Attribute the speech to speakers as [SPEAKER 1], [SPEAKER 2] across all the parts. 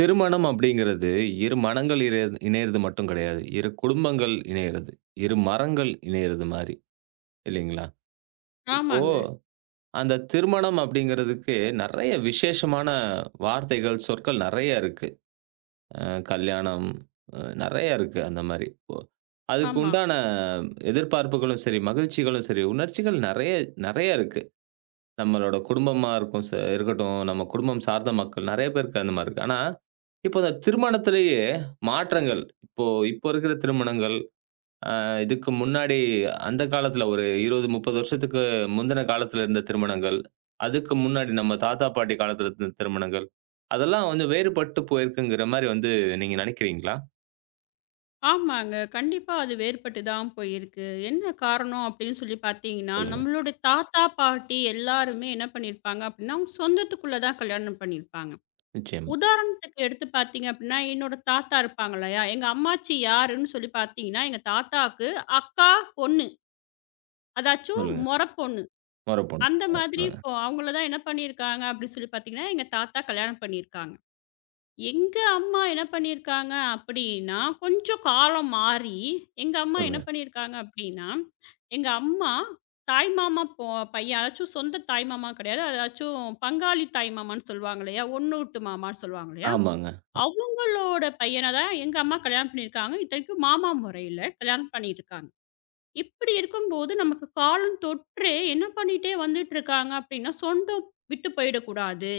[SPEAKER 1] திருமணம் அப்படிங்கிறது, இரு மனங்கள் இர இணையறது மட்டும் கிடையாது. இரு குடும்பங்கள் இணையறது. இரு மரங்கள் இணையறது மாரி இல்லைங்களா? இப்போ
[SPEAKER 2] ஆமாங்க.
[SPEAKER 1] அந்த திருமணம் அப்படிங்கிறதுக்கு நெறைய விசேஷமான வார்த்தைகள், சொற்கள் நெறைய இருக்கு. அ கல்யாணம், நெறைய இருக்கு அந்த மாரி. இப்போ அதுக்கு
[SPEAKER 2] ஆமா.
[SPEAKER 1] உண்டான எதிர்பார்ப்புகளும் சரி, மகிழ்ச்சிகளும் சரி, உணர்ச்சிகள் நெறைய நெறைய இருக்கு. நம்மளோட குடும்பமா இருக்கும் ச இருக்கட்டும், நம்ம குடும்பம் சார்ந்த மக்கள் நெறைய பேருக்கு அந்த மாரி இருக்கு. ஆனா, இப்போ இந்த திருமணத்திலேயே மாற்றங்கள், இப்போ இப்போ இருக்கிற திருமணங்கள், அ இதுக்கு முன்னாடி அந்த காலத்துல ஒரு 20, 30 வருஷத்துக்கு முந்தின காலத்துல இருந்த திருமணங்கள், அதுக்கு முன்னாடி நம்ம தாத்தா, பாட்டி காலத்துல இருந்த திருமணங்கள், அதெல்லாம் வந்து வேறுபட்டு போயிருக்குங்கிற மாரி வந்து நீங்க நெனைக்கிறீங்களா?
[SPEAKER 2] ஆமாங்க. கண்டிப்பா அது வேறுபட்டு தான் போயிருக்கு. என்ன காரணம் அப்படின்னு சொல்லி பார்த்தீங்கன்னா,
[SPEAKER 1] சொல்லுங்க.
[SPEAKER 2] நம்மளோட தாத்தா, பாட்டி எல்லாருமே என்ன பண்ணியிருப்பாங்க அப்படின்னா, அவங்க சொந்தத்துக்குள்ள தான் கல்யாணம் பண்ணியிருப்பாங்க.
[SPEAKER 1] நிச்சயமா.
[SPEAKER 2] உதாரணத்துக்கு எடுத்து பார்த்தீங்க அப்படின்னா, என்னோட தாத்தா இருப்பாங்க இல்லையா? எங்க அம்மாச்சி யாருன்னு சொல்லி பார்த்தீங்கன்னா, எங்க தாத்தாக்கு அக்கா பொண்ணு. அதாச்சும்
[SPEAKER 1] சொல்லுங்க.
[SPEAKER 2] மொற பொண்ணு.
[SPEAKER 1] மொறப்பொன்.
[SPEAKER 2] அந்த மாதிரி
[SPEAKER 1] சொல்லுங்க,
[SPEAKER 2] இப்போ அவங்கள தான் என்ன பண்ணியிருக்காங்க அப்படின்னு சொல்லி பார்த்தீங்கன்னா, எங்க தாத்தா கல்யாணம் பண்ணியிருக்காங்க. எங்க அம்மா என்ன பண்ணியிருக்காங்க அப்படின்னா, கொஞ்சம் காலம் மாறி, எங்க அம்மா என்ன
[SPEAKER 1] சொல்லுங்க.
[SPEAKER 2] பண்ணியிருக்காங்க அப்படின்னா, எங்க அம்மா தாய்மாமா பையன் அதாச்சும் சொந்த தாய்மாமா கிடையாது. அதாச்சும் பங்காளி தாய்மாமான்னு சொல்லுவாங்க இல்லையா? ஒண்ணு விட்டு மாமான்னு சொல்லுவாங்க இல்லையா?
[SPEAKER 1] ஆமாங்க.
[SPEAKER 2] அவங்களோட பையன தான் எங்க அம்மா கல்யாணம் பண்ணியிருக்காங்க. இத்தனைக்கும் மாமா முறையில கல்யாணம் பண்ணியிருக்காங்க. இப்படி இருக்கும்போது நமக்கு காலம் தொற்றே என்ன பண்ணிட்டே வந்துட்டு இருக்காங்க அப்படின்னா, சொந்தம் விட்டு போயிடக்கூடாது.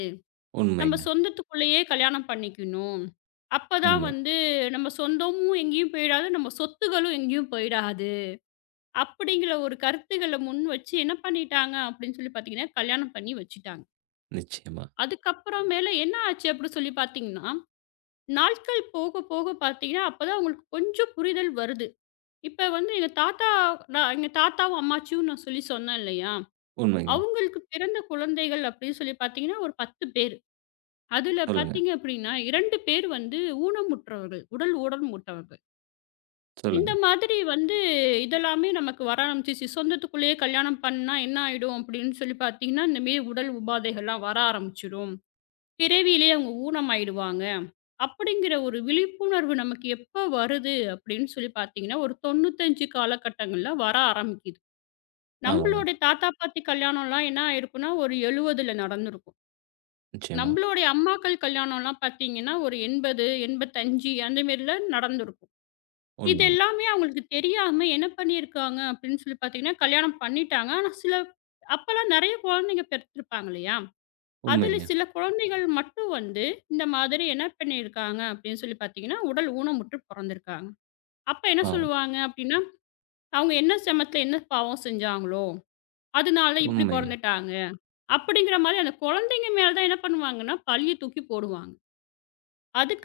[SPEAKER 2] நம்ம
[SPEAKER 1] உண்மைங்க.
[SPEAKER 2] சொந்தத்துக்குள்ளேயே கல்யாணம் பண்ணிக்கணும். அப்பதான்
[SPEAKER 1] உண்மை.
[SPEAKER 2] வந்து நம்ம சொந்தமும் எங்கேயும் போயிடாது, நம்ம சொத்துகளும் எங்கேயும் போயிடாது. அப்படிங்கிற ஒரு கருத்துக்கள முன் வச்சு என்ன பண்ணிட்டாங்க அப்படின்னு சொல்லி பார்த்தீங்கன்னா, கல்யாணம் பண்ணி வச்சுட்டாங்க.
[SPEAKER 1] நிச்சயமா.
[SPEAKER 2] அதுக்கப்புறம் மேல என்ன ஆச்சு அப்படி சொல்லி பார்த்தீங்கன்னா, நாட்கள் போக போக பார்த்தீங்கன்னா, அப்பதான் அவங்களுக்கு கொஞ்சம் புரிதல் வருது. இப்ப வந்து எங்க தாத்தா நான் எங்க தாத்தாவும், அம்மாச்சியும் நான் சொல்லி சொன்னேன் இல்லையா?
[SPEAKER 1] உண்மைங்க.
[SPEAKER 2] அவங்களுக்கு பிறந்த குழந்தைகள் அப்படின்னு சொல்லி பார்த்தீங்கன்னா, ஒரு 10 பேர். அதுல
[SPEAKER 1] சொல்லுங்க,
[SPEAKER 2] பார்த்தீங்க அப்படின்னா, 2 பேர் வந்து ஊனமுற்றவர்கள். உடல் ஊனமுற்றவர்கள். இந்த
[SPEAKER 1] சொல்லுங்க.
[SPEAKER 2] மாதிரி வந்து இதெல்லாமே நமக்கு வர ஆரம்பிச்சுச்சு. சொந்தத்துக்குள்ளேயே கல்யாணம் பண்ணா என்ன ஆயிடும் அப்படின்னு சொல்லி பார்த்தீங்கன்னா, இந்த மாரி உடல் உபாதைகள்லாம் வர ஆரம்பிச்சுடும். பிறவியிலேயே அவங்க ஊனமாயிடுவாங்க. அப்படிங்கிற ஒரு விழிப்புணர்வு நமக்கு எப்ப வருது அப்படின்னு சொல்லி பார்த்தீங்கன்னா, ஒரு 95 காலகட்டங்கள்ல வர ஆரம்பிக்குது.
[SPEAKER 1] ஆமாங்க.
[SPEAKER 2] நம்மளோட தாத்தா, பாட்டி கல்யாணம்லாம் என்ன ஆயிருக்கும்னா, ஒரு 70ல நடந்திருக்கும்.
[SPEAKER 1] நிச்சயமா.
[SPEAKER 2] நம்மளுடைய அம்மாக்கள் கல்யாணம்லாம் பார்த்தீங்கன்னா, ஒரு 80, 85 அந்த மாரில நடந்திருக்கும். இது
[SPEAKER 1] உண்மை.
[SPEAKER 2] எல்லாமே அவங்களுக்கு தெரியாம என்ன பண்ணியிருக்காங்க அப்படின்னு சொல்லி பார்த்தீங்கன்னா, கல்யாணம் பண்ணிட்டாங்க. ஆனா சில அப்பலாம் நெறைய குழந்தைங்க பெத்திருப்பாங்க இல்லையா? அதுல
[SPEAKER 1] உண்மைங்க.
[SPEAKER 2] சில குழந்தைகள் மட்டும் வந்து இந்த மாதிரி என்ன பண்ணியிருக்காங்க அப்படின்னு சொல்லி பார்த்தீங்கன்னா, உடல் ஊனமுற்று பொறந்திருக்காங்க. அப்ப என்ன
[SPEAKER 1] ஆ,
[SPEAKER 2] சொல்லுவாங்க அப்படின்னா, அவங்க என்ன செமத்துல என்ன பாவம் செஞ்சாங்களோ, அதனால இப்படி
[SPEAKER 1] உண்மை.
[SPEAKER 2] பொறந்துட்டாங்க. அப்படிங்கிற மாரி அந்த குழந்தைங்க மேல தான் என்ன பண்ணுவாங்கன்னா, பழிய தூக்கி போடுவாங்க.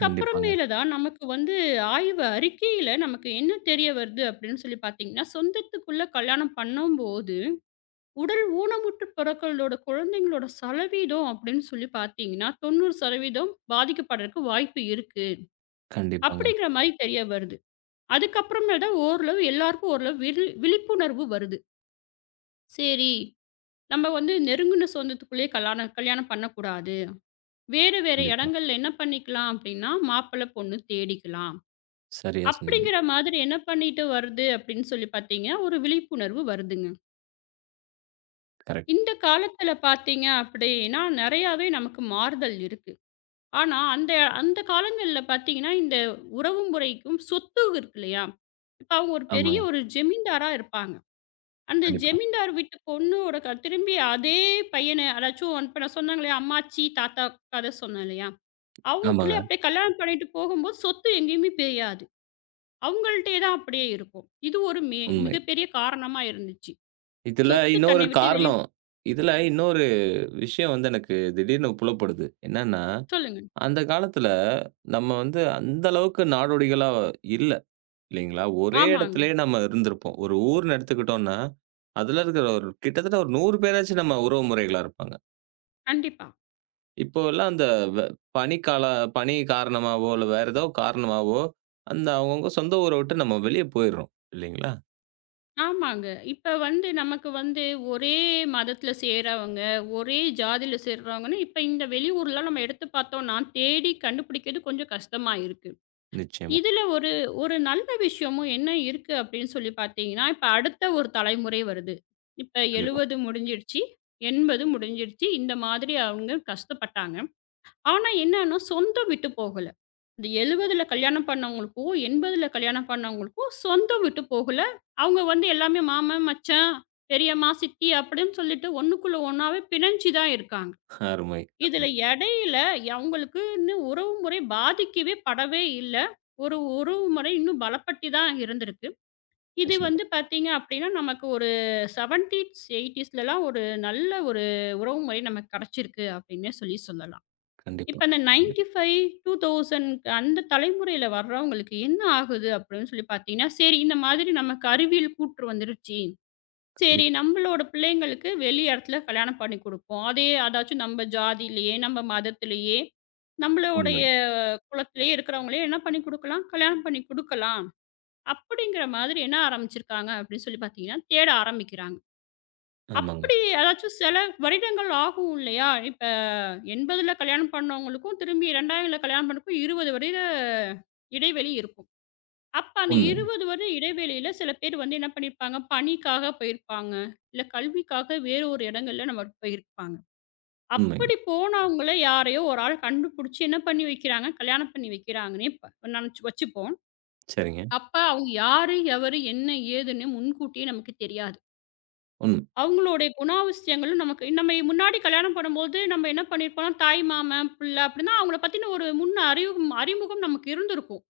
[SPEAKER 1] கண்டிப்பாங்க,
[SPEAKER 2] தான் நமக்கு வந்து ஆய்வு அறிக்கையில நமக்கு என்ன தெரிய வருது அப்படின்னு சொல்லி பார்த்தீங்கன்னா, சொந்தத்துக்குள்ள கல்யாணம் பண்ணும்போது, உடல் ஊனமுற்று பிறக்கறதோட குழந்தைங்களோட சதவீதம் அப்படின்னு சொல்லி பார்த்தீங்கன்னா, 90% பாதிக்கப்படுறதுக்கு வாய்ப்பு இருக்கு.
[SPEAKER 1] கண்டிப்பாங்க,
[SPEAKER 2] அப்படிங்கிற மாரி தெரிய வருது. அதுக்கப்புறமேல் தான் ஓரளவு எல்லாருக்கும் ஓரளவு விழிப்புணர்வு வருது. சரி, நம்ம வந்து நெருங்குன சொந்தத்துக்குள்ளேயே கல்யாணம் கல்யாணம் பண்ணக்கூடாது. வேறு வேற
[SPEAKER 1] கண்டிப்பா.
[SPEAKER 2] இடங்கள்ல என்ன பண்ணிக்கலாம் அப்படின்னா, மாப்பிள்ளை, பொண்ணு தேடிக்கலாம்.
[SPEAKER 1] சரியா சொன்னீங்க.
[SPEAKER 2] அப்படிங்கிற மாதிரி என்ன பண்ணிட்டு வருது அப்படின்னு சொல்லி பார்த்தீங்க, ஒரு விழிப்புணர்வு வருதுங்க.
[SPEAKER 1] கரெக்ட்.
[SPEAKER 2] இந்த காலத்தில பார்த்தீங்க அப்படின்னா, நெறையாவே நமக்கு மாறுதல் இருக்கு. ஆனா, அந்த அந்த காலங்கள்ல பார்த்தீங்கன்னா, இந்த உறவு முறைக்கும் சொத்து இருக்கு இல்லையா? இப்ப அவங்க ஒரு பெரிய
[SPEAKER 1] ஆமாங்க.
[SPEAKER 2] ஒரு ஜமீன்தாரா இருப்பாங்க. அந்த
[SPEAKER 1] கண்டிப்பா.
[SPEAKER 2] ஜமீன்தார் வீட்டு பொண்ணோட திரும்பி அதே பையன அதாச்சும் இப்ப நான் சொன்னாங்க இல்லையா? அம்மாச்சி, தாத்தா கதை சொன்னேன் இல்லையா?
[SPEAKER 1] ஆமாங்க.
[SPEAKER 2] அவங்களுக்குள்ளயே அப்படியே கல்யாணம் பண்ணிட்டு போகும்போது, சொத்து எங்கேயுமே பிரியாது. அவங்கள்ட்டயே தான் அப்படியே இருக்கும். இது ஒரு
[SPEAKER 1] உண்மை.
[SPEAKER 2] மிகப்பெரிய காரணமா இருந்துச்சு.
[SPEAKER 1] இதுல
[SPEAKER 2] சொத்து
[SPEAKER 1] இன்னொரு
[SPEAKER 2] தன்னை விட்டு வெளில
[SPEAKER 1] காரணம். இதுல இன்னொரு விஷயம் வந்து எனக்கு திடீர்னு புலப்படுது. என்னன்னா,
[SPEAKER 2] சொல்லுங்க.
[SPEAKER 1] அந்த காலத்துல நம்ம வந்து அந்த அளவுக்கு நாடோடிகளா இல்ல, இல்லைங்களா? ஒரே
[SPEAKER 2] ஆமாங்க.
[SPEAKER 1] இடத்திலேயே நம்ம இருந்திருப்போம். ஒரு ஊர்ன்னு எடுத்துக்கிட்டோம்னா, அதுல இருக்கிற ஒரு கிட்டத்தட்ட ஒரு 100 பேராச்சும் நம்ம உறவு முறைகளா இருப்பாங்க.
[SPEAKER 2] கண்டிப்பா.
[SPEAKER 1] இப்போ எல்லாம் அந்த வ பனிக்கால பனி காரணமாவோ, இல்ல வேற ஏதோ காரணமாவோ, அந்த அவங்கவங்க சொந்த ஊர விட்டு நம்ம வெளிய போயிர்றோம். இல்லைங்களா?
[SPEAKER 2] ஆமாங்க. இப்ப வந்து நமக்கு வந்து ஒரே மதத்துல சேர்றவங்க, ஒரே ஜாதியில சேர்றவங்கன்னு இப்ப இந்த வெளியூர்லாம் நம்ம எடுத்து பார்த்தோம்னா, தேடி கண்டுபிடிக்கிறது கொஞ்சம் கஷ்டமா இருக்கு.
[SPEAKER 1] நிச்சயமா.
[SPEAKER 2] இதுல ஒரு ஒரு நல்ல விஷயமும் என்ன இருக்கு அப்படின்னு சொல்லி பார்த்தீங்கன்னா, இப்ப அடுத்த ஒரு தலைமுறை வருது. இப்ப
[SPEAKER 1] கண்டிப்பா.
[SPEAKER 2] 70 முடிஞ்சிருச்சு, 80 முடிஞ்சிருச்சு. இந்த மாதிரி அவங்க கஷ்டப்பட்டாங்க. ஆனா என்னன்னா, சொந்தம் விட்டு போகல. இந்த 70ல கல்யாணம் பண்ணவங்களுக்கும், 80ல கல்யாணம் பண்ணவங்களுக்கும் சொந்தம் விட்டு போகல. அவங்க வந்து எல்லாமே மாமன், மச்சான், பெரியம்மா, சித்தி அப்படின்னு சொல்லிட்டு ஒண்ணுக்குள்ள ஒண்ணாவே பிணைஞ்சு தான் இருக்காங்க.
[SPEAKER 1] அருமை,
[SPEAKER 2] இதுல
[SPEAKER 1] அருமை.
[SPEAKER 2] இடையில அவங்களுக்குன்னு உறவுமுறை பாதிக்கவே படவே இல்ல. ஒரு உறவுமுறை இன்னும் பலப்பட்டு தான் இருந்திருக்கு. இது
[SPEAKER 1] நிச்சயமா.
[SPEAKER 2] வந்து பார்த்தீங்க அப்படின்னா, நமக்கு ஒரு 70ஸ், 80ஸ்லலாம் ஒரு நல்ல ஒரு உறவுமுறை நமக்கு கிடைச்சிருக்கு அப்படின்னே சொல்லி சொல்லலாம்.
[SPEAKER 1] கண்டிப்பா,
[SPEAKER 2] இப்ப அந்த
[SPEAKER 1] கண்டிப்பா,
[SPEAKER 2] 95, 2000 அந்த தலைமுறையில வர்றவங்களுக்கு என்ன ஆகுது அப்படின்னு சொல்லி பார்த்தீங்கன்னா, சரி இந்த மாதிரி நமக்கு அறிவியல் கூற்று வந்துருச்சு. சரி
[SPEAKER 1] கண்டிப்பா.
[SPEAKER 2] நம்மளோட பிள்ளைங்களுக்கு வெளி இடத்துல கல்யாணம் பண்ணி குடுப்போம். அதே அதாச்சும் நம்ம ஜாதியிலேயே, நம்ம மதத்திலேயே, நம்மளுடைய
[SPEAKER 1] உண்மை.
[SPEAKER 2] குலத்திலேயே இருக்கிறவங்களே என்ன பண்ணி குடுக்கலாம், கல்யாணம் பண்ணி குடுக்கலாம். அப்படிங்கிற மாதிரி என்ன ஆரம்பிச்சிருக்காங்க அப்படின்னு சொல்லி பார்த்தீங்கன்னா, தேட ஆரம்பிக்கிறாங்க.
[SPEAKER 1] ஆமாங்க.
[SPEAKER 2] அப்படி அதாச்சும் சில வருடங்கள் ஆகும் இல்லையா? இப்ப 80ல கல்யாணம் பண்ணவங்களுக்கும், திரும்பி 2000ல கல்யாணம் பண்ணக்கும் 20 வருட இடைவெளி இருக்கும். அப்ப அந்த
[SPEAKER 1] உண்மைங்க,
[SPEAKER 2] 20 வருட இடைவெளியில சில பேர் வந்து என்ன பண்ணியிருப்பாங்க, பணிக்காக போயிருப்பாங்க. இல்ல கல்விக்காக வேறு ஒரு இடங்கள்ல நம்ம போயிருப்பாங்க.
[SPEAKER 1] உண்மைங்க.
[SPEAKER 2] அப்படி போனவங்கள யாரையோ ஒரு ஆள் கண்டுபிடிச்சு என்ன பண்ணி வைக்கிறாங்க, கல்யாணம் பண்ணி வைக்கிறாங்கன்னே இப்ப நெனச்சு வச்சுப்போம்.
[SPEAKER 1] சரிங்க.
[SPEAKER 2] அப்ப அவங்க யாரு, எவரு, என்ன, ஏதுன்னு முன்கூட்டியே நமக்கு தெரியாது.
[SPEAKER 1] உண்ம.
[SPEAKER 2] அவங்களுடைய குணாதிசயங்களும் நமக்கு நம்ம முன்னாடி கல்யாணம் பண்ணும்போது நம்ம என்ன பண்ணியிருப்போம்னா, தாய் மாமன், பிள்ளை அப்படின்னா அவங்கள பத்தின ஒரு முன் அறிவு அறிமுகம் நமக்கு இருந்திருக்கும்.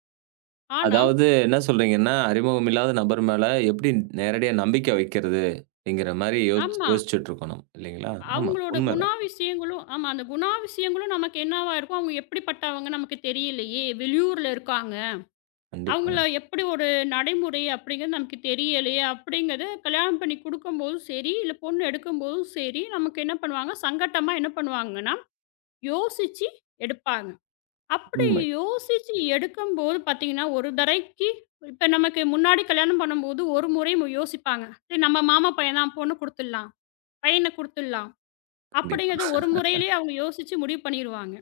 [SPEAKER 2] ஆனா
[SPEAKER 1] அதாவது என்ன சொல்றீங்கன்னா, அறிமுகம் இல்லாத நபர் மேல எப்படி நேரடியா நம்பிக்கை வைக்கிறது? அப்படிங்கிற மாரி யோசிச்சு
[SPEAKER 2] ஆமா.
[SPEAKER 1] யோசிச்சுட்டு இருக்கோம் நம்ம. இல்லைங்களா? ஆமா,
[SPEAKER 2] அவங்களோட
[SPEAKER 1] உண்மதான்.
[SPEAKER 2] குணாதிசயங்களும் ஆமா. அந்த குணாதிசயங்களும் நமக்கு என்னவா இருக்கும், அவங்க எப்படிப்பட்டவங்க நமக்கு தெரியலையே, வெளியூர்ல இருக்காங்க. அவங்கள
[SPEAKER 1] கண்டிப்பாங்க.
[SPEAKER 2] எப்படி ஒரு நடைமுறை அப்படிங்கிறது நமக்கு தெரியலையே அப்படிங்கிறத கல்யாணம் பண்ணி குடுக்கும்போதும் சரி, இல்ல பொண்ணு எடுக்கும்போதும் சரி, நமக்கு என்ன பண்ணுவாங்க, சங்கட்டமா என்ன பண்ணுவாங்கன்னா, யோசிச்சு எடுப்பாங்க. அப்படி
[SPEAKER 1] உண்மை.
[SPEAKER 2] யோசிச்சு எடுக்கும்போது பார்த்தீங்கன்னா, ஒரு தடவைக்கு இப்ப நமக்கு முன்னாடி கல்யாணம் பண்ணும்போது ஒரு முறை யோசிப்பாங்க. சரி நம்ம மாமா பையன் தான் பொண்ணு குடுத்துடலாம், பையன குடுத்துடலாம்.
[SPEAKER 1] கண்டிப்பா.
[SPEAKER 2] அப்படிங்கிறது ஒரு முறையிலேயே அவங்க யோசிச்சு முடிவு பண்ணிருவாங்க.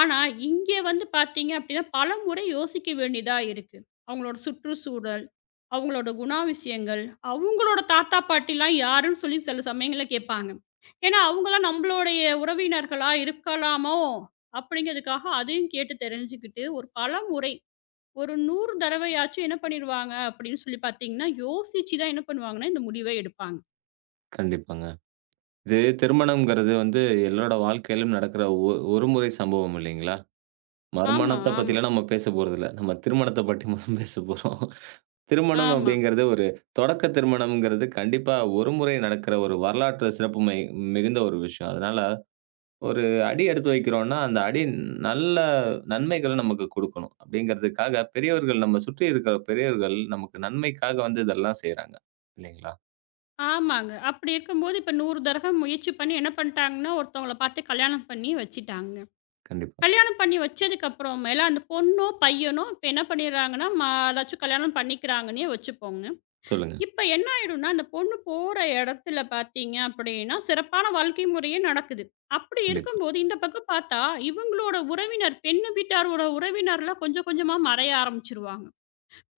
[SPEAKER 2] ஆனா, இங்கே வந்து பார்த்தீங்க அப்படின்னா, பலமுறை யோசிக்க வேண்டியதா இருக்கு. அவங்களோட சுற்றுச்சூழல், அவங்களோட குணாதிசயங்கள், அவங்களோட தாத்தா, பாட்டிலாம் யாருன்னு சொல்லி சில சமயங்கள்ல கேட்பாங்க. ஏன்னா, அவங்கலாம் நம்மளுடைய உறவினர்களா இருக்கலாமோ? அப்படிங்கிறதுக்காக அதையும் கேட்டு தெரிஞ்சுக்கிட்டு, ஒரு பலமுறை ஒரு 100 தடவையாச்சும் என்ன பண்ணிருவாங்க அப்படின்னு சொல்லி பார்த்தீங்கன்னா, யோசிச்சு தான் என்ன பண்ணுவாங்கன்னா, இந்த முடிவே எடுப்பாங்க.
[SPEAKER 1] கண்டிப்பாங்க. இது திருமணம்ங்கிறது வந்து எல்லாரோட வாழ்க்கையிலும் நடக்கிற ஒரு முறை சம்பவம் இல்லைங்களா?
[SPEAKER 2] ஆமா,
[SPEAKER 1] மறுமணத்த
[SPEAKER 2] ஆமா,
[SPEAKER 1] பத்திலாம் நம்ம பேச போறதில்ல. நம்ம திருமணத்த பற்றி மட்டும் பேச போறோம். திருமணம்
[SPEAKER 2] ஆமா.
[SPEAKER 1] அப்படிங்கிறது ஒரு தொடக்க திருமணம்ங்கிறது கண்டிப்பா ஒரு முறை நடக்கிற ஒரு வரலாற்று சிறப்பு மிகுந்த ஒரு விஷயம். அதனால ஒரு அடி எடுத்து வைக்கிறோம்னா, அந்த அடி நல்ல நன்மைகள நமக்கு குடுக்கணும். அப்படிங்கிறதுக்காக பெரியவர்கள் நம்ம சுற்றி இருக்கிற பெரியவர்கள் நமக்கு நன்மைக்காக வந்து இதெல்லாம் செய்றாங்க. இல்லைங்களா?
[SPEAKER 2] ஆமாங்க. அப்படி இருக்கும்போது, இப்ப 100 தடகம் முயற்சி பண்ணி என்ன பண்ணிட்டாங்கன்னா, ஒருத்தவங்கள பார்த்து கல்யாணம் பண்ணி வச்சுட்டாங்க.
[SPEAKER 1] கண்டிப்பா.
[SPEAKER 2] கல்யாணம் பண்ணி வச்சதுக்கப்புறமேல அந்த பொண்ணோ, பையனோ இப்ப என்ன பண்ணிடுறாங்கன்னா, ஏதாச்சும் கல்யாணம் பண்ணிக்கிறாங்கன்னே வச்சுப்போங்க.
[SPEAKER 1] சொல்லுங்க.
[SPEAKER 2] இப்ப என்ன ஆயிடும்னா, அந்த பொண்ணு போற இடத்துல பார்த்தீங்க அப்படின்னா, சிறப்பான வாழ்க்கை முறையே நடக்குது. அப்படி
[SPEAKER 1] கண்டிப்பா.
[SPEAKER 2] இருக்கும்போது, இந்த பக்கம் பார்த்தா, இவங்களோட உறவினர், பெண்ணு வீட்டாரோட உறவினர்லாம் கொஞ்சம் கொஞ்சமா மறைய ஆரம்பிச்சுருவாங்க.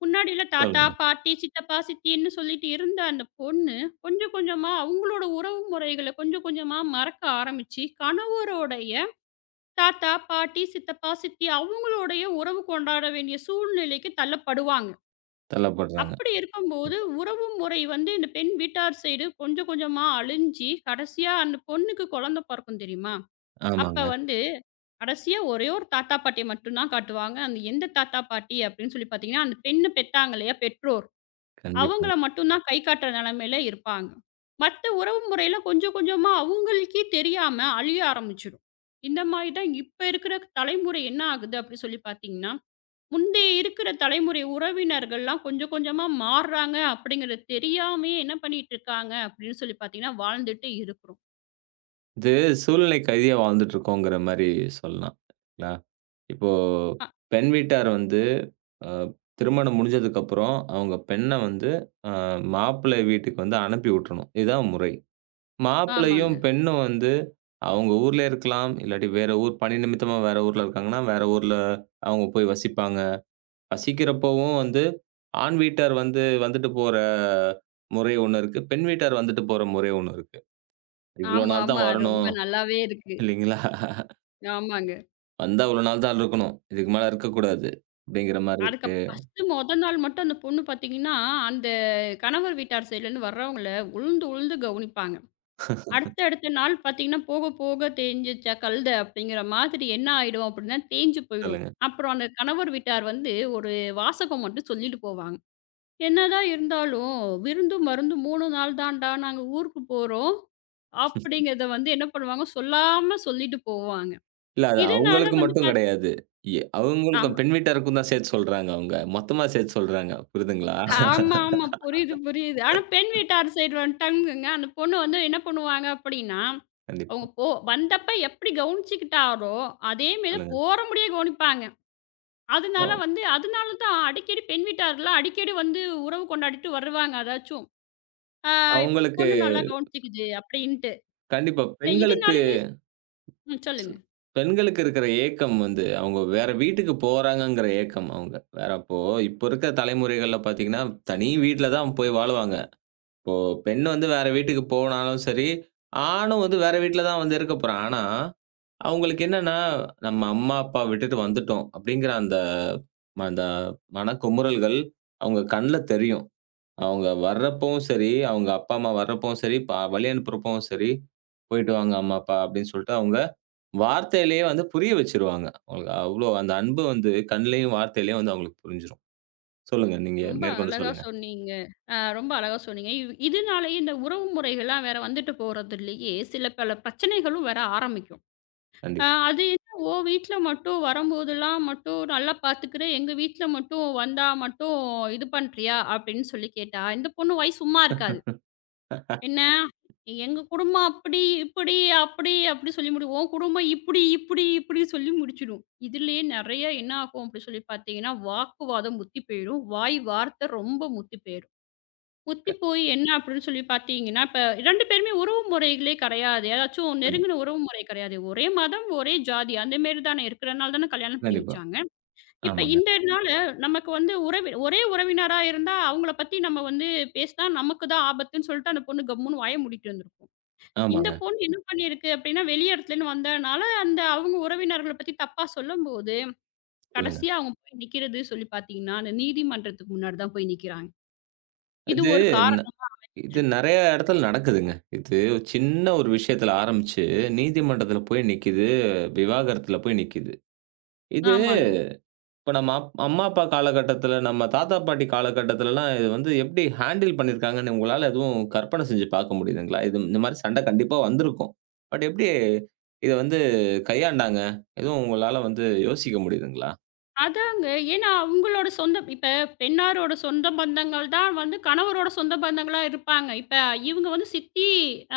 [SPEAKER 2] முன்னாடிலாம் தாத்தா,
[SPEAKER 1] சொல்லுங்க.
[SPEAKER 2] பாட்டி, சித்தப்பா, சித்தின்னு சொல்லிட்டு இருந்த அந்த பொண்ணு, கொஞ்சம் கொஞ்சமா அவங்களோட உறவு முறைகள கொஞ்சம் கொஞ்சமா மறக்க ஆரம்பிச்சு, கணவருடைய தாத்தா, பாட்டி, சித்தப்பா, சித்தி அவங்களோடைய உறவு கொண்டாட வேண்டிய சூழ்நிலைக்கு தள்ளப்படுவாங்க.
[SPEAKER 1] தள்ளப்படுறாங்க.
[SPEAKER 2] அப்படி இருக்கும்போது, உறவு முறை வந்து இந்த பெண் வீட்டார் சைடு கொஞ்சம் கொஞ்சமா அழிஞ்சு, கடைசியா அந்த பொண்ணுக்கு குழந்த பொறக்கும் தெரியுமா? அப்ப
[SPEAKER 1] ஆமாங்க.
[SPEAKER 2] வந்து கடைசியா ஒரே ஒரு தாத்தா, பாட்டிய மட்டும் தான் காட்டுவாங்க. அந்த எந்த தாத்தா, பாட்டி அப்படின்னு சொல்லி பார்த்தீங்கன்னா, அந்த பெண்ண பெத்தாங்க இல்லையா பெற்றோர்.
[SPEAKER 1] கண்டிப்பாங்க.
[SPEAKER 2] அவங்கள மட்டும் தான் கை காட்டுற நிலைமையில இருப்பாங்க. மத்த உறவு முறையில கொஞ்சம் கொஞ்சமா அவங்களுக்கே தெரியாம அழிய ஆரம்பிச்சுரும். இந்த மாரி தான் இப்ப இருக்கிற தலைமுறை என்ன ஆகுது அப்படி சொல்லி பார்த்தீங்கன்னா, முந்தைய இருக்கிற தலைமுறை உறவினர்கள்லாம் கொஞ்சம் கொஞ்சமா மாறுறாங்க அப்படிங்கிறது தெரியாமயே என்ன பண்ணிட்டு இருக்காங்க அப்படின்னு சொல்லி பார்த்தீங்கன்னா, வாழ்ந்துட்டு இருக்கிறோம்.
[SPEAKER 1] இது சூழ்நிலை கைதியா வாழ்ந்துட்டு இருக்கோங்கிற மாரி சொல்லலாம். இல்லைங்களா? இப்போ
[SPEAKER 2] அ
[SPEAKER 1] பெண் வீட்டார் வந்து அ திருமணம் முடிஞ்சதுக்கப்புறம், அவங்க பெண்ண வந்து அ மாப்பிள்ளை வீட்டுக்கு வந்து அனுப்பி விட்டுறணும். இதுதான் முறை.
[SPEAKER 2] ஆமாங்க.
[SPEAKER 1] மாப்பிள்ளையும், பெண்ணும் வந்து அவங்க ஊர்ல இருக்கலாம். இல்லாட்டி வேற ஊர் பணி நிமித்தமா வேற ஊர்ல இருக்காங்கன்னா, வேற ஊர்ல அவங்க போய் வசிப்பாங்க. வசிக்கிறப்பவும் வந்து ஆண் வீட்டார் வந்து வந்துட்டு போற முறை ஒண்ணு இருக்கு. பெண் வீட்டார் வந்துட்டு போற முறை ஒண்ணு இருக்கு. இவ்வளோ
[SPEAKER 2] ஆமா,
[SPEAKER 1] நாள் தான்
[SPEAKER 2] ஆமா. ரொம்ப
[SPEAKER 1] வரணும்,
[SPEAKER 2] நல்லாவே இருக்கு.
[SPEAKER 1] இல்லைங்களா?
[SPEAKER 2] ஆமாங்க.
[SPEAKER 1] வந்தா இவ்வளோ நாள் தான் இருக்கணும். இதுக்கு மேல இருக்கக்கூடாது. அப்படிங்கிற மாரி
[SPEAKER 2] அதுக்கு
[SPEAKER 1] இருக்கு.
[SPEAKER 2] ஃபர்ஸ்ட்டு மொத நாள் மட்டும் அந்த பொண்ணு பார்த்தீங்கன்னா, அந்த கணவர் வீட்டார் சைட்லேருந்து வர்றவங்கள உழுந்து உழுந்து கவனிப்பாங்க. அடுத்த அடுத்த நாள் பார்த்தீங்கன்னா, போக போக தேஞ்சுச்சா கழுத அப்படிங்கிற மாதிரி என்ன ஆயிடும் அப்படின்னா, தேஞ்சு போயிடும்.
[SPEAKER 1] சொல்லுங்க.
[SPEAKER 2] அப்புறம் அந்த கணவர் வீட்டார் வந்து ஒரு வாசகம் மட்டும் சொல்லிட்டு போவாங்க. "என்னதான் இருந்தாலும் விருந்தும் மருந்தும் 3 நாள் தான்டா நாங்க ஊருக்கு போறோம்." அப்படிங்கிறத வந்து என்ன பண்ணுவாங்க, சொல்லாம சொல்லிட்டு போவாங்க.
[SPEAKER 1] இல்ல அது
[SPEAKER 2] இதனால
[SPEAKER 1] அவங்களுக்கு
[SPEAKER 2] வந்து
[SPEAKER 1] மட்டும் கிடையாது.
[SPEAKER 2] ஆ.
[SPEAKER 1] அவங்களுக்கும் பெண் வீட்டாருக்கும் தான் சேர்த்து சொல்றாங்க அவங்க. மொத்தமா சேர்த்து சொல்றாங்க. புரியுதுங்களா?
[SPEAKER 2] ஆமா, ஆமா. புரியுது, புரியுது. ஆனா பெண் வீட்டார் சைடு வந்துட்டாங்கங்க. அந்த பொண்ணு வந்து என்ன பண்ணுவாங்க அப்படின்னா, அவங்க
[SPEAKER 1] கண்டிப்பா.
[SPEAKER 2] வந்தப்ப எப்படி கவனிச்சுக்கிட்டாரோ, அதே மேல
[SPEAKER 1] சொல்லுங்க.
[SPEAKER 2] போற முடிய கவனிப்பாங்க.
[SPEAKER 1] அ
[SPEAKER 2] அதனால வந்து அதனால தான் அடிக்கடி பெண் வீட்டார்லாம் அடிக்கடி வந்து உறவு கொண்டாடிட்டு வருவாங்க. அதாச்சும், ஆ
[SPEAKER 1] அவங்களுக்கு
[SPEAKER 2] பொண்ணு நல்லா கவனிச்சுக்குது அப்படின்ட்டு.
[SPEAKER 1] கண்டிப்பா
[SPEAKER 2] இந்த
[SPEAKER 1] பெண்களுக்கு
[SPEAKER 2] இதனாலேயே ம்
[SPEAKER 1] ஸ்
[SPEAKER 2] சொல்லுங்க.
[SPEAKER 1] பெண்களுக்கு இருக்கிற ஏக்கம் வந்து அவங்க வேற வீட்டுக்கு போறாங்கங்கிற ஏக்கம் அவங்க. வேற அப்போ இப்போ இருக்கிற தலைமுறைகள்ல பார்த்தீங்கன்னா, தனி வீட்ல தான் போய் வாழுவாங்க. பெண் வந்து வேற வீட்டுக்கு போனாலும் சரி, ஆணும் வந்து வேற வீட்ல தான் வந்து இருக்க போறான். ஆனா, அவங்களுக்கு என்னன்னா, நம்ம அம்மா, அப்பா விட்டுட்டு வந்துட்டோம் அப்படிங்கிற அந்த ம- அந்த மனக்குமுறல்கள் அவங்க கண்ல தெரியும். அவங்க வர்றப்பவும் சரி, அவங்க அப்பா, அம்மா வர்றப்பவும் சரி, வழி அனுப்புறப்பவும் சரி, "போயிட்டு வாங்க அம்மா, அப்பா" அப்படின்னு சொல்லிட்டு அவங்க வார்த்தையிலேயே வந்து புரிய வச்சுருவாங்க. அவங்களுக்கு அவ்ளோ அந்த அன்பு வந்து கண்லயும், வார்த்தையிலயும் வந்து அவங்களுக்கு புரிஞ்சிரும். சொல்லுங்க. நீங்க
[SPEAKER 2] ரொம்ப
[SPEAKER 1] மேற்கொண்டு
[SPEAKER 2] அழகா
[SPEAKER 1] சொல்லுங்க.
[SPEAKER 2] சொன்னீங்க. ரொம்ப அழகா சொன்னீங்க. இதனாலேயே இந்த உறவு முறைகள்லாம் வேற வந்துட்டு போறதுலயே சில பல பிரச்சனைகளும் வேற ஆரம்பிக்கும்.
[SPEAKER 1] கண்டிப்பா.
[SPEAKER 2] அது என்ன "ஓ வீட்ல மட்டும் வரும்போதெல்லாம் மட்டும் நல்லா பார்த்துக்கிற, எங்க வீட்ல மட்டும் வந்தா மட்டும் இது பண்றியா?" அப்படின்னு சொல்லி கேட்டா, இந்த பொண்ணு வாய் சும்மா இருக்காது. என்ன "எங்க குடும்பம் அப்படி, இப்படி, அப்படி" அப்படி சொல்லி "உன் குடும்பம் இப்படி, இப்படி, இப்படி" சொல்லி முடிச்சிடும். இதுலயே நெறைய என்ன ஆகும் அப்படி சொல்லி பார்த்தீங்கன்னா, வாக்குவாதம் முத்தி போயிடும். வாய் வார்த்தை ரொம்ப முத்தி போயிரும். ஒத்தி போய் என்ன அப்படின்னு சொல்லி பார்த்தீங்கன்னா, இப்ப 2 பேருமே உறவு முறைகளே கிடையாது. ஏதாச்சும்
[SPEAKER 1] கண்டிப்பா.
[SPEAKER 2] நெருங்கின உறவு முறை கிடையாது. ஒரே மதம், ஒரே ஜாதி அந்த மாரி தானே இருக்கிறனால தானே கல்யாணம் பண்ணி
[SPEAKER 1] கண்டிப்பா.
[SPEAKER 2] வச்சாங்க. இப்ப
[SPEAKER 1] ஆமாங்க.
[SPEAKER 2] இந்தனால நமக்கு வந்து ஒரே உறவினரா இருந்தா அவங்கள பத்தி நம்ம வந்து பேசினா நமக்கு தான் ஆபத்துன்னு சொல்லிட்டு அந்த பொண்ணு கம்முன்னு வாய மூடிட்டு இருந்திருக்கும். இந்த
[SPEAKER 1] ஆமாங்க.
[SPEAKER 2] பொண்ணு என்ன பண்ணியிருக்கு அப்படின்னா, வெளி இடத்துலேருந்து வந்ததுனால அந்த அவங்க உறவினர்கள பத்தி தப்பா சொல்லும்போது,
[SPEAKER 1] சொல்லுங்க.
[SPEAKER 2] கடைசியா அவங்க போய் நிக்கிறது சொல்லி பார்த்தீங்கன்னா, அந்த நீதிமன்றத்துக்கு முன்னாடி தான் போய் நிக்கிறாங்க. இது
[SPEAKER 1] இது
[SPEAKER 2] ஒரு
[SPEAKER 1] ந
[SPEAKER 2] காரணமா
[SPEAKER 1] இது
[SPEAKER 2] இருக்கு.
[SPEAKER 1] நெறைய இடத்துல நடக்குதுங்க. இது ஒரு சின்ன ஒரு விஷயத்துல ஆரம்பிச்சு, நீதிமன்றத்துல போய் நிக்குது. விவாகரத்துல போய் நிக்குது. இது
[SPEAKER 2] ஆமாங்க.
[SPEAKER 1] இப்ப நம்ம அப் அம்மா, அப்பா காலகட்டத்துல, நம்ம தாத்தா, பாட்டி காலகட்டத்துலலாம் இது வந்து எப்படி ஹேண்டில் பண்ணியிருக்காங்கன்னு உங்களால எதுவும் கற்பனை செஞ்சு பார்க்க முடியுதுங்களா? இது இந்த மாரி சண்டை கண்டிப்பா வந்திருக்கும். பட் எப்படி இத வந்து கையாண்டாங்க? எதுவும் உங்களால வந்து யோசிக்க முடியுதுங்களா?
[SPEAKER 2] அதாங்க. ஏன்னா அவங்களோட சொந்த இப்ப பெண்ணாரோட சொந்த பந்தங்கள் தான் வந்து கணவரோட சொந்த பந்தங்களா இருப்பாங்க. இப்ப இவங்க வந்து சித்தி,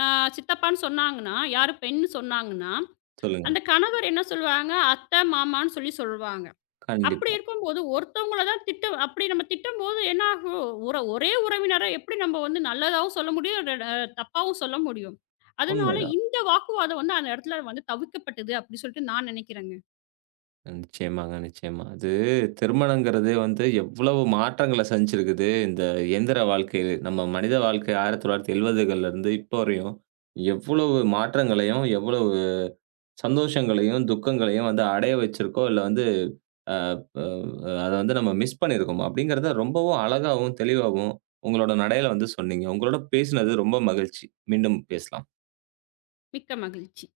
[SPEAKER 2] அ சித்தப்பான்னு சொன்னாங்கன்னா, யாரு பெண் சொன்னாங்கன்னா,
[SPEAKER 1] சொல்லுங்க.
[SPEAKER 2] அந்த கணவர் என்ன சொல்லுவாங்க, அத்தை, மாமான்னு சொல்லி சொல்லுவாங்க. அப்படி
[SPEAKER 1] கண்டிப்பா.
[SPEAKER 2] இருக்கும்போது ஒருத்தவங்கள தான் திட்ட அப்படி நம்ம திட்டும்போது என்ன ஆகும், உற ஒரே உறவினர எப்படி நம்ம வந்து நல்லதாவும் சொல்ல முடியும், ட ட தப்பாவும் சொல்ல முடியும். அதனால
[SPEAKER 1] உண்மைதான்.
[SPEAKER 2] இந்த வாக்குவாதம் வந்து அந்த இடத்துல வந்து தவிர்க்கப்பட்டது அப்படி சொல்லிட்டு நான் நினைக்கிறேங்க.
[SPEAKER 1] நிச்சயமாங்க, நிச்சயமா. அது திருமணங்கிறது வந்து எவ்வளவு மாற்றங்கள சஞ்சிருக்குது. இந்த இயந்திர வாழ்க்கையில, நம்ம மனித வாழ்க்கை 1970கள்ல இருந்து இப்போ வரையும், எவ்வளவு மாற்றங்களையும், எவ்வளவு சந்தோஷங்களையும், துக்கங்களையும் வந்து அடைய வச்சிருக்கோ! இல்ல வந்து அ ப அத வந்து நம்ம மிஸ் பண்ணியிருக்கோம். அப்பிடிங்கிறத ரொம்பவும் அழகாவும், தெளிவாவும் உங்களோட நடையில வந்து சொன்னீங்க. உங்களோட பேசினது ரொம்ப மகிழ்ச்சி. மீண்டும் பேசலாம்.
[SPEAKER 2] மிக்க மகிழ்ச்சி.